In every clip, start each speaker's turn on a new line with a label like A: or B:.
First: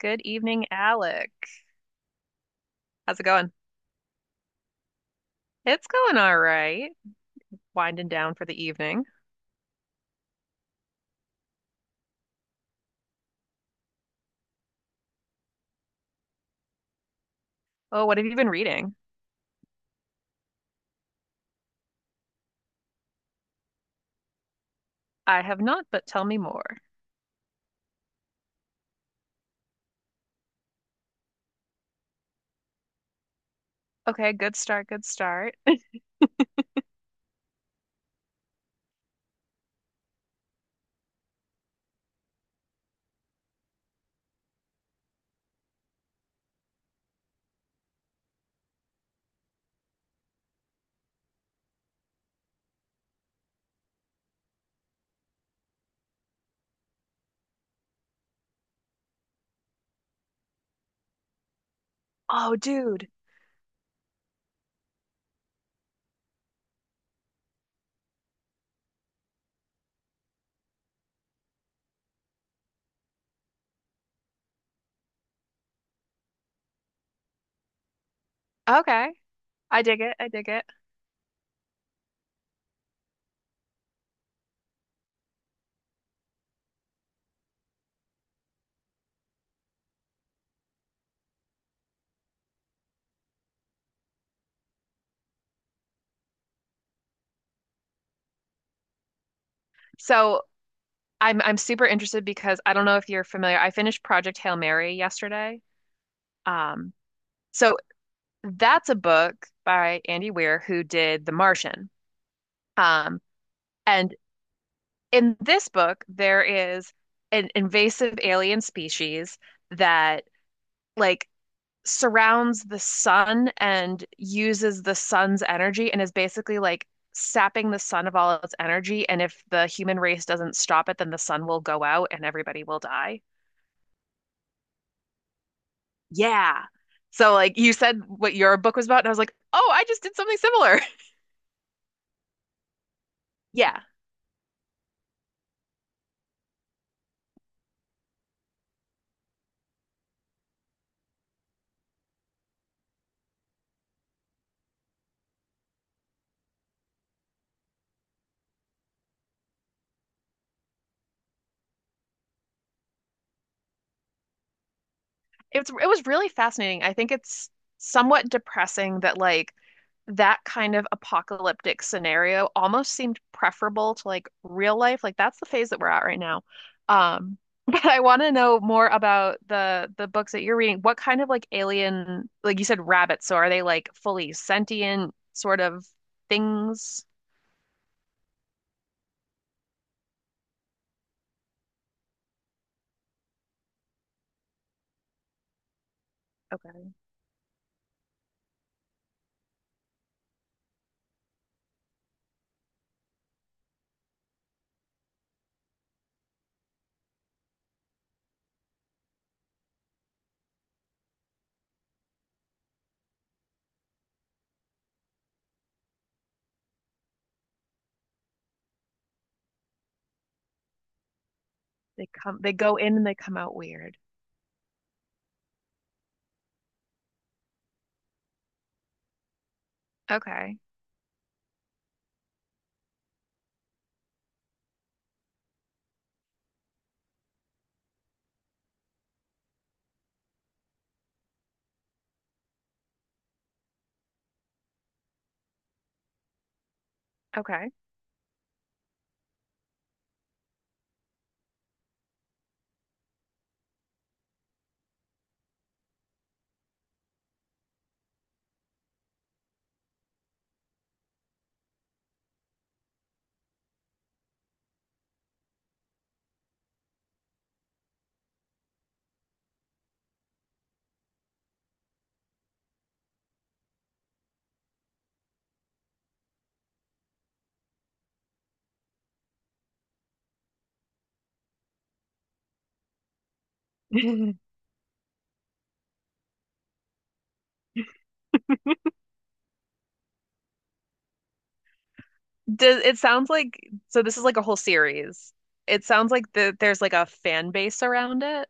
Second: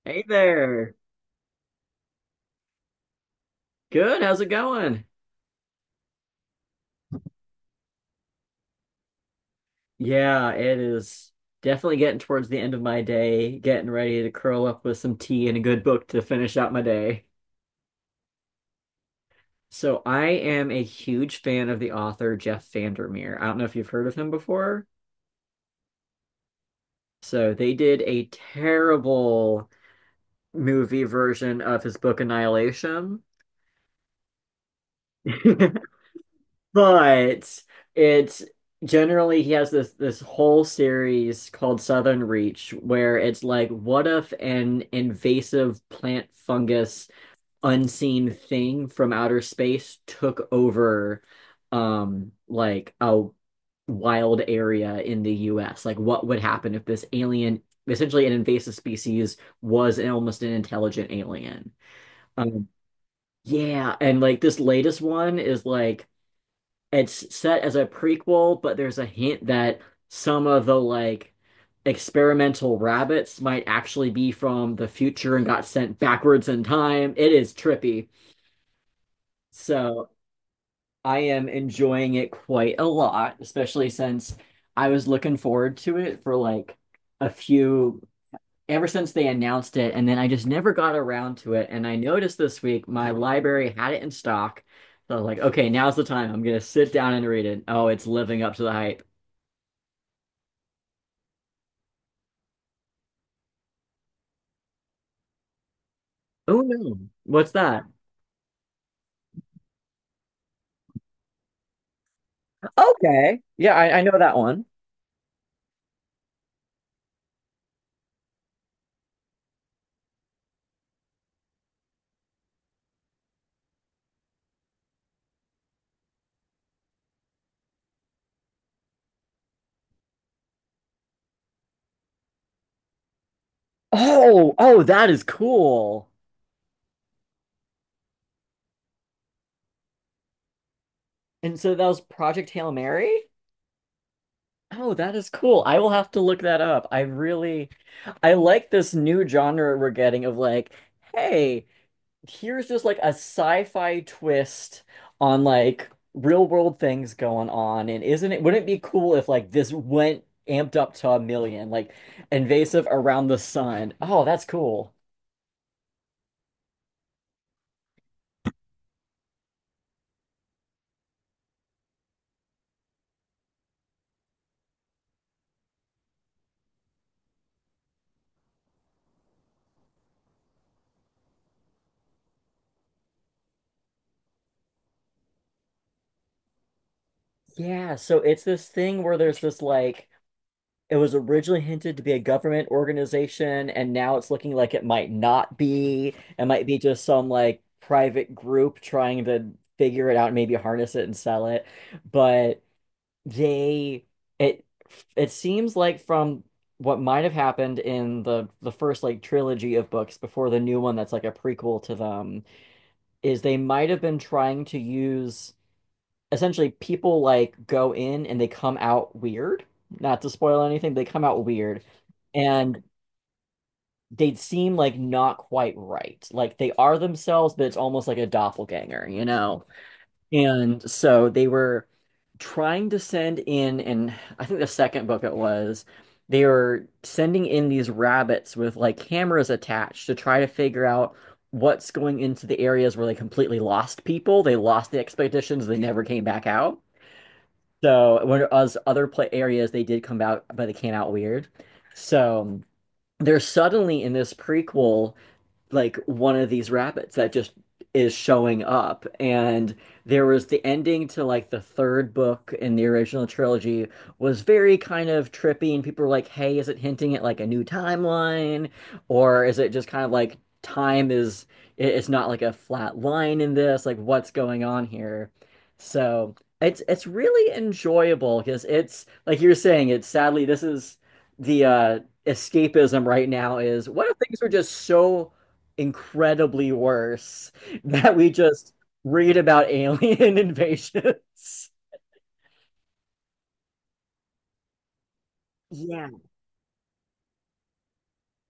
A: Good
B: Hey
A: evening,
B: there.
A: Alec. How's it going?
B: Good. How's it going?
A: It's going all right. Winding down for the evening.
B: Yeah, it is definitely getting towards the end of my day, getting ready to curl up with some tea and a good book to finish out my day.
A: Oh, what have you been reading?
B: So I am a huge fan of the author Jeff Vandermeer. I don't know if you've heard of him before.
A: I have not, but tell me more.
B: So they did a terrible movie version of his book Annihilation.
A: Okay, good start, good start.
B: But it's generally he has this whole series called Southern Reach where it's like, what if an invasive plant fungus unseen thing from outer space took over like a wild area in the US? Like what would happen if this alien essentially an invasive species was an, almost an intelligent alien?
A: Oh,
B: Um
A: dude.
B: yeah, and like this latest one is like it's set as a prequel, but there's a hint that some of the like experimental rabbits might actually be from the future and got sent backwards in time. It is trippy.
A: Okay. I dig
B: So
A: it. I dig it.
B: I am enjoying it quite a lot, especially since I was looking forward to it for like a few ever since they announced it, and then I just never got around to it. And I noticed this week my library had it in stock. So I was like, okay, now's the time. I'm gonna sit down and read it. Oh, it's living up to the hype.
A: So, I'm super interested because I don't know if you're familiar. I finished Project Hail Mary yesterday.
B: Oh
A: Um,
B: no. What's
A: so
B: that?
A: that's a book by Andy Weir who did The Martian. Um,
B: Okay. Yeah, I
A: and
B: know that one.
A: in this book, there is an invasive alien species that like surrounds the sun and uses the sun's energy and is basically like sapping the sun of all its energy. And if the human race doesn't stop it, then the sun will go out and everybody will die.
B: Oh, oh, that is cool.
A: Yeah. So like you said what your book was about, and I was like, oh, I just did something similar.
B: And so that was Project Hail Mary?
A: Yeah.
B: Oh, that is cool. I will have to look that up. I really I like this new genre we're getting of like, hey, here's just like a sci-fi twist on like real world things going on. And isn't it wouldn't it be cool if like this went amped up to a million, like invasive around the sun? Oh, that's cool.
A: It was really fascinating. I think it's somewhat depressing that like that kind of apocalyptic scenario almost seemed preferable to like real life. Like that's the phase that we're at right now. Um, but I want to know more about the books that you're reading. What kind of like alien, like you said, rabbits? So are they like fully sentient sort of things?
B: Yeah, so it's this thing where there's this like it was originally hinted to be a government organization, and now it's looking like it might not be. It might be
A: Okay,
B: just some like private group trying to figure it out and maybe harness it and sell it. But they it it seems like from what might have happened in the first like trilogy of books before the new one that's like a prequel to them is they might have been trying to use essentially people like go in and they come out weird. Not to spoil anything, they come out weird
A: they come, they go
B: and
A: in and they come out weird.
B: they seem like not quite right. Like they are themselves, but it's almost like a doppelganger, you know?
A: Okay,
B: And so they were trying to send in, and I think the second book it was, they were sending in these rabbits with like cameras attached to try to figure out what's going into the areas where they completely lost people. They lost the expeditions, they never came back out.
A: okay.
B: So whereas other play areas they did come out, but they came out weird. So they're suddenly in this prequel like one of these rabbits that just is showing up. And there was the ending to like the third book in the original trilogy was very kind of trippy, and people were like, "Hey, is it hinting at like a new timeline, or is it just kind of like time is it's not like a flat line in this? Like, what's going on here?" So it's really enjoyable because it's like you're saying, it's sadly this is the escapism right now is what if things were just so incredibly worse that we just read about alien invasions.
A: Does it sounds like so this is like a whole series. It
B: Yeah.
A: sounds like there's like a fan base around it.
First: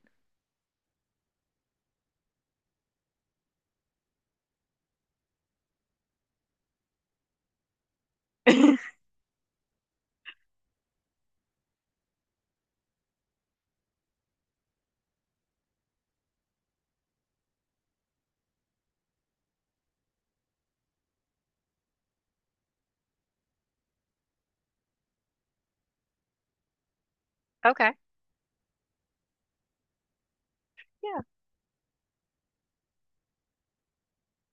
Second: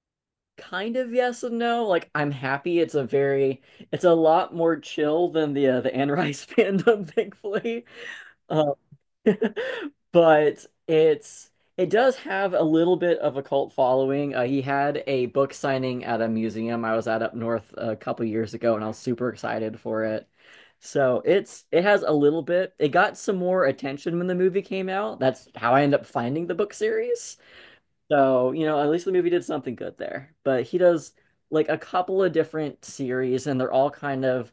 B: Kind of yes and no. Like I'm happy it's a very it's a lot more chill than the Anne Rice fandom, thankfully. Um, But it's it does have a little bit of a cult following. He had a book signing at a museum I was at up north a couple years ago, and I was super excited for it. So it's it has a little bit. It got some more attention when the movie came out. That's how I ended up finding the book series.
A: Okay.
B: So, you know, at least the movie did something good there. But he does
A: Yeah.
B: like a couple of different series, and they're all kind of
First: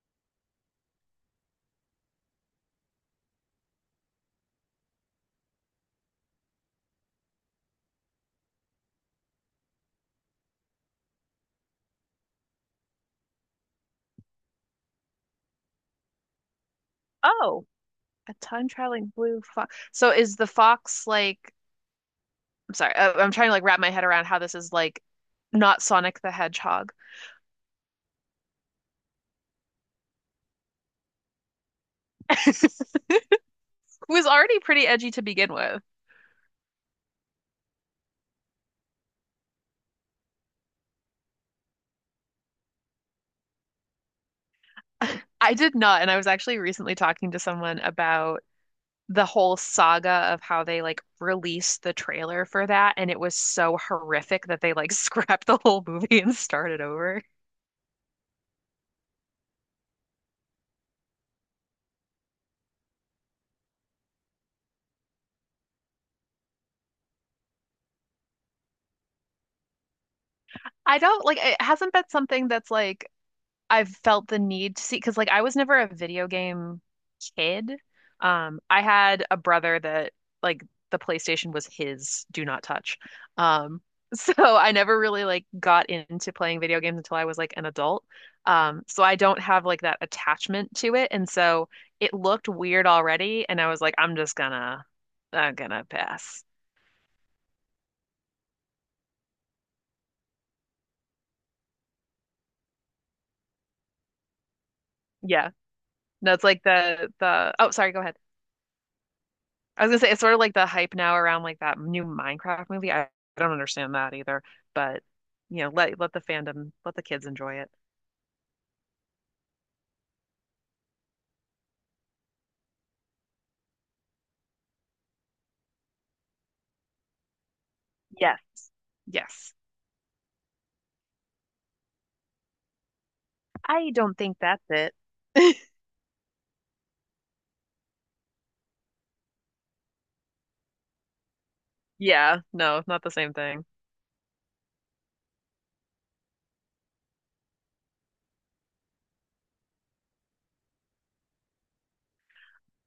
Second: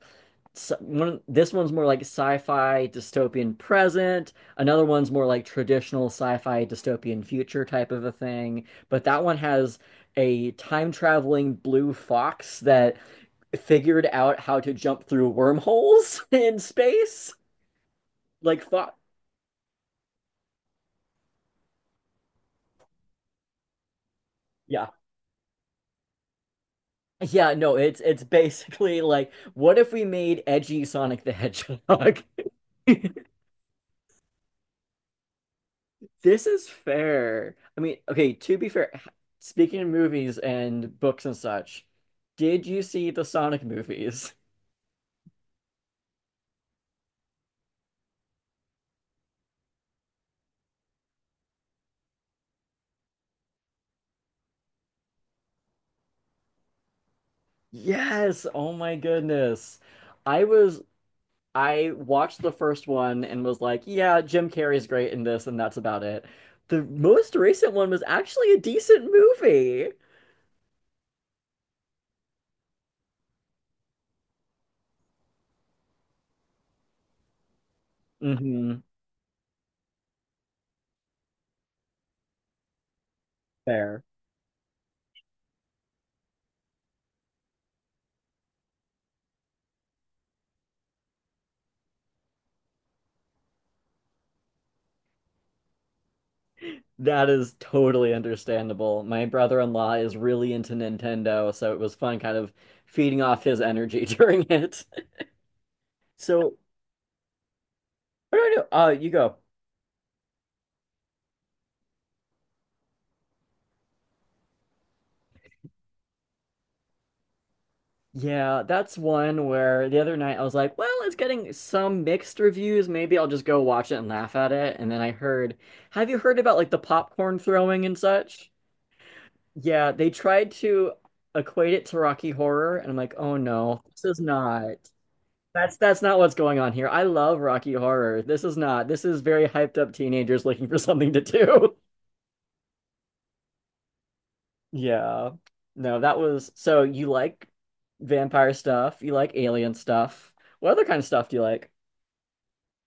B: one. This one's more like sci-fi dystopian present. Another one's more like traditional sci-fi dystopian future type of a thing. But that one has a time traveling blue fox that figured out how to jump through wormholes in space.
A: Oh, a
B: Like,
A: time
B: Fox,
A: traveling blue fox. So is the fox like I'm sorry, I'm trying to like wrap my head around how this is
B: yeah.
A: like not Sonic the Hedgehog,
B: Yeah, no, it's basically like, what if we made edgy Sonic the Hedgehog?
A: who was already pretty edgy to begin with.
B: This is fair. I mean, okay, to be fair, speaking of movies and books and such, did you see the Sonic movies?
A: I did not, and I was actually recently talking to someone about the whole saga of how they like released the trailer for that and it was so horrific that they like scrapped the whole movie and started over.
B: Yes, oh my goodness. I was I watched the first one and was like, yeah, Jim Carrey's great in this and that's about it. The most recent one was actually a decent movie.
A: I don't like it hasn't been something that's like I've felt the need to see because like I was never a video game kid.
B: Mm-hmm.
A: I had a brother that like the PlayStation was his, do not touch. Um,
B: Fair.
A: so I never really like got into playing video games until I was like an adult. So I don't have like that attachment to it, and so it looked weird already, and I was like, I'm just gonna I'm gonna pass.
B: That is totally understandable. My brother-in-law is really into Nintendo, so it was fun kind of feeding off his energy during it.
A: Yeah, no,
B: So,
A: it's
B: what
A: like the. Oh, sorry, go ahead.
B: do I do? You go.
A: I was gonna say it's sort of like the hype now around like that new Minecraft movie. I don't understand that either, but you know, let the fandom, let the kids enjoy it.
B: Yeah, that's one where the other night I was like, well, it's getting some mixed reviews. Maybe I'll just go watch it and laugh at it. And then I heard, have you heard about like the popcorn throwing and such?
A: Yes. Yes.
B: Yeah, they tried to equate it to Rocky Horror, and I'm like, oh no,
A: I
B: this
A: don't
B: is
A: think that's
B: not.
A: it.
B: That's not what's going on here. I love Rocky Horror. This is not. This is very hyped up teenagers looking for something to do.
A: Yeah, no, not the same thing.
B: Yeah. No, that was so you like vampire stuff, you like alien stuff. What other kind of stuff do you like?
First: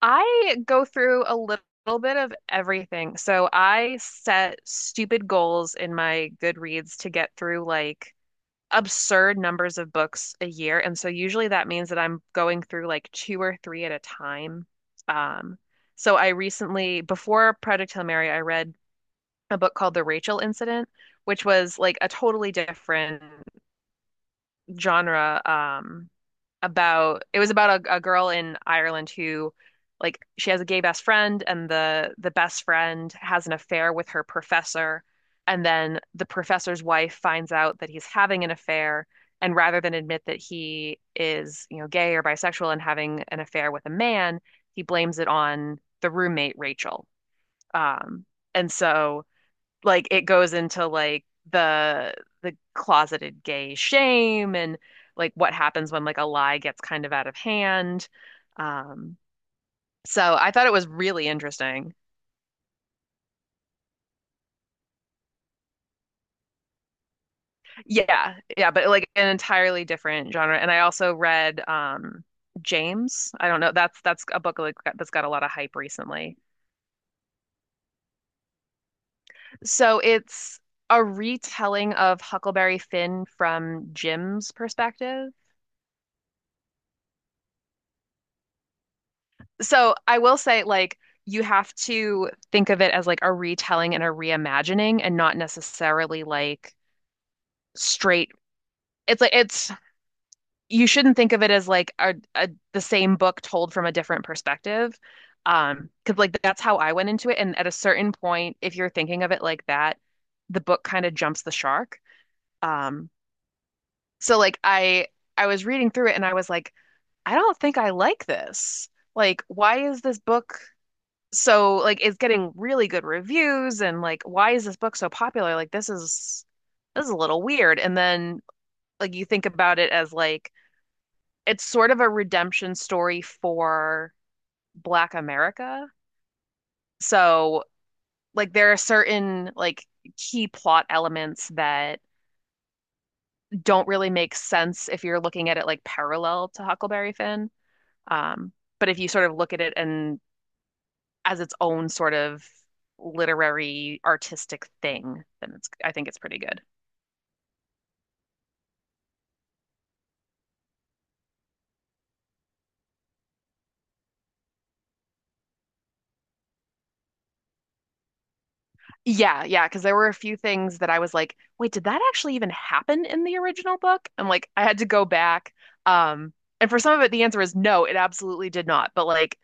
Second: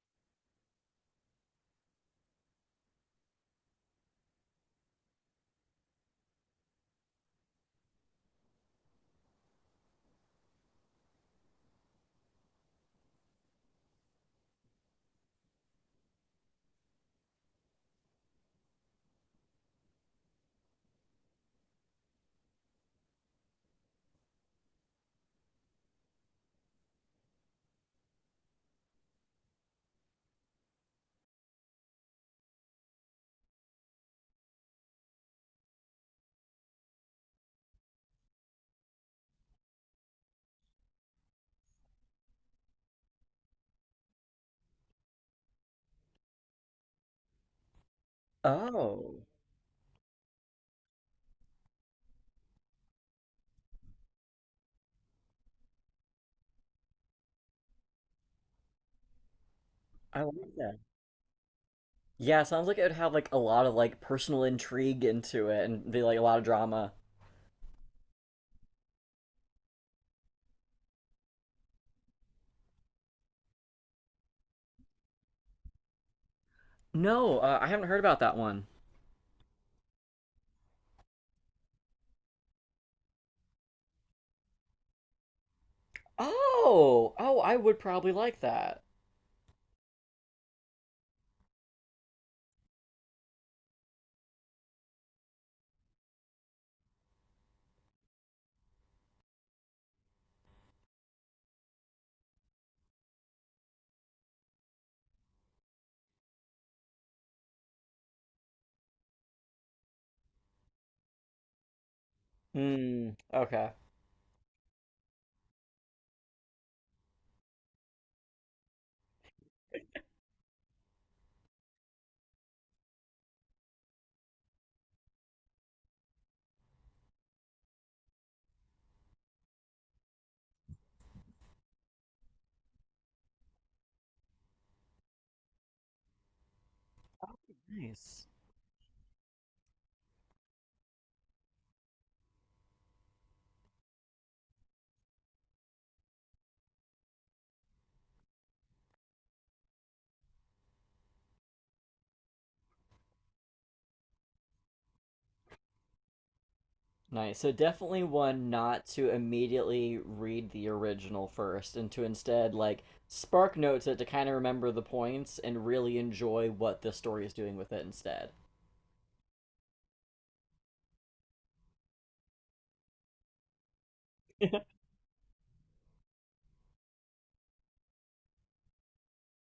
A: I go through a little bit of everything. So I set stupid goals in my Goodreads to get through like absurd numbers of books a year. And so usually that means that I'm going through like two or three at a time. Um, so I recently, before Project Hail Mary, I read a book called The Rachel Incident, which was like a totally different genre. About it was about a girl in Ireland who like she has a gay best friend and the best friend has an affair with her professor, and then the professor's wife finds out that he's having an affair, and rather than admit that he is, you know, gay or bisexual and having an affair with a man, he blames it on the roommate Rachel. Um and
B: Oh,
A: so like it goes into like the the closeted gay shame and like what happens when like a lie gets kind of out of hand. Um,
B: I
A: so I
B: like
A: thought it
B: that.
A: was really interesting.
B: Yeah, sounds like it would have like a lot of like personal intrigue into it and be like a lot of drama.
A: Yeah, yeah, but like an entirely different genre. And I also read James. I don't know. That's a book like that's got a lot of hype recently.
B: No, I haven't heard about that one.
A: So it's a retelling of Huckleberry Finn from Jim's perspective.
B: Oh, oh, I would probably like that.
A: So I will say, like, you have to think of it as like a retelling and a reimagining and not necessarily like straight. It's like, it's, you shouldn't think of it as like a the same book told from a different perspective. Because like that's how I went into it. And at a certain point, if you're thinking of it like that, the book kind of jumps the shark. Um,
B: Hmm, okay.
A: so like I, I was reading through it and I was like, I don't think I like this. Like, why is this book? So like it's getting really good reviews and like why is this book so popular? Like this is a little weird. And then like you think about it as like it's sort of a redemption story for Black America. So
B: Nice.
A: like there are certain like key plot elements that don't really make sense if you're looking at it like parallel to Huckleberry Finn. Um, but if you sort of look at it and as its own sort of literary artistic thing, then it's I think it's pretty good.
B: Nice. So definitely one not to immediately read the original first and to instead like spark notes it to kind of remember the points and really enjoy what the story is doing with it instead.
A: Yeah, yeah, because there were a few things that I was like, wait, did that actually even happen in the original book? And like I had to go back. Um, and for some of it, the answer is no, it absolutely did not. But like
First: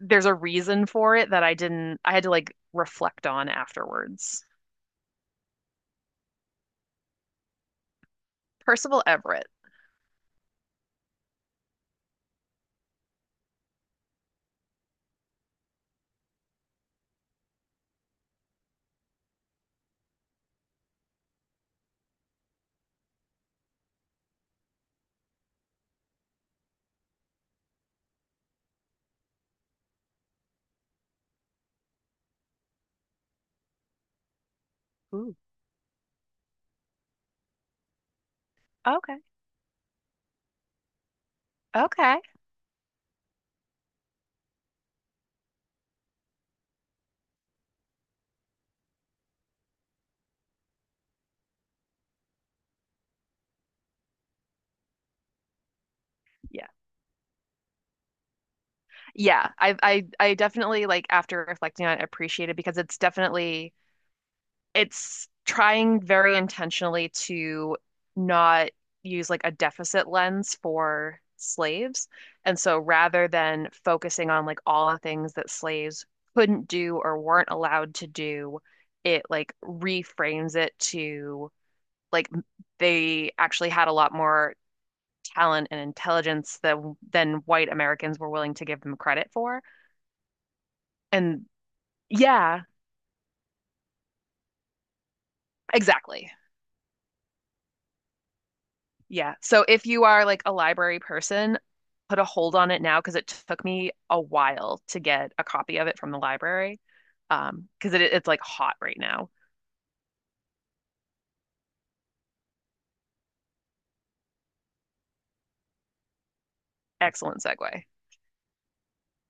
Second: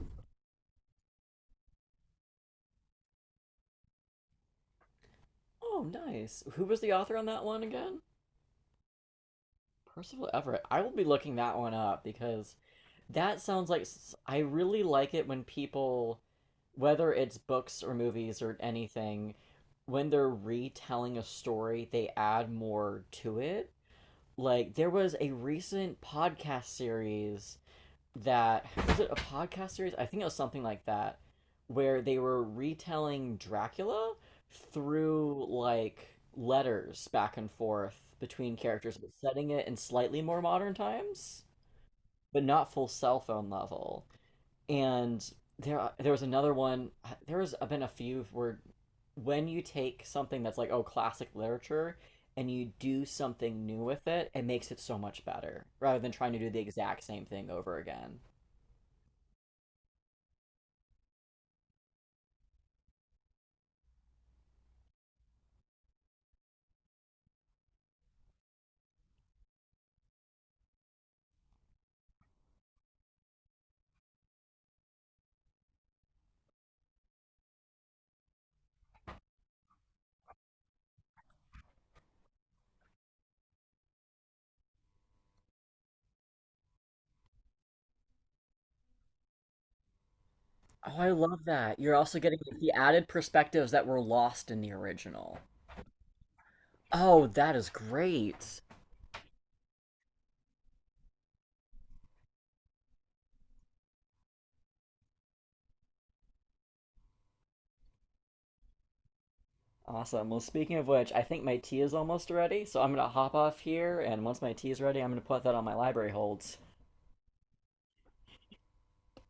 A: there's a reason for it that I didn't I had to like reflect on afterwards.
B: Oh, nice. Who was the author on that one again?
A: Percival Everett.
B: Percival Everett. I will be looking that one up because that sounds like I really like it when people whether it's books or movies or anything when they're retelling a story, they add more to it like there was a recent podcast series that was it a podcast series? I think it was something like that where they were retelling Dracula
A: Ooh.
B: through like letters back and forth between characters, but
A: Okay.
B: setting it in slightly more modern times,
A: Okay.
B: but not full cell phone level and there was another one. There has been a few where when you take something that's like oh classic literature and you do something new with it, it makes it so much better rather than trying to do the
A: Yeah.
B: exact same thing over again.
A: Yeah. I definitely like after reflecting on it appreciate it because it's definitely it's trying very intentionally to not use like a deficit lens for slaves. And so rather than focusing on like all the things that slaves couldn't do or weren't allowed to do, it like reframes it to like they actually had a lot more talent and intelligence than white Americans were willing to give them credit for.
B: Oh, I love
A: And
B: that. You're also getting
A: yeah,
B: the added perspectives that were lost in the original.
A: exactly.
B: Oh, that is great.
A: Yeah. So if you are like a library person, put a hold on it now because it took me a while to get a copy of it from the library. Because it's like hot right now.
B: Awesome. Well, speaking of which, I think my tea is almost ready, so I'm going to hop off here, and once my tea is ready, I'm going to put that on my library holds.
A: Excellent segue.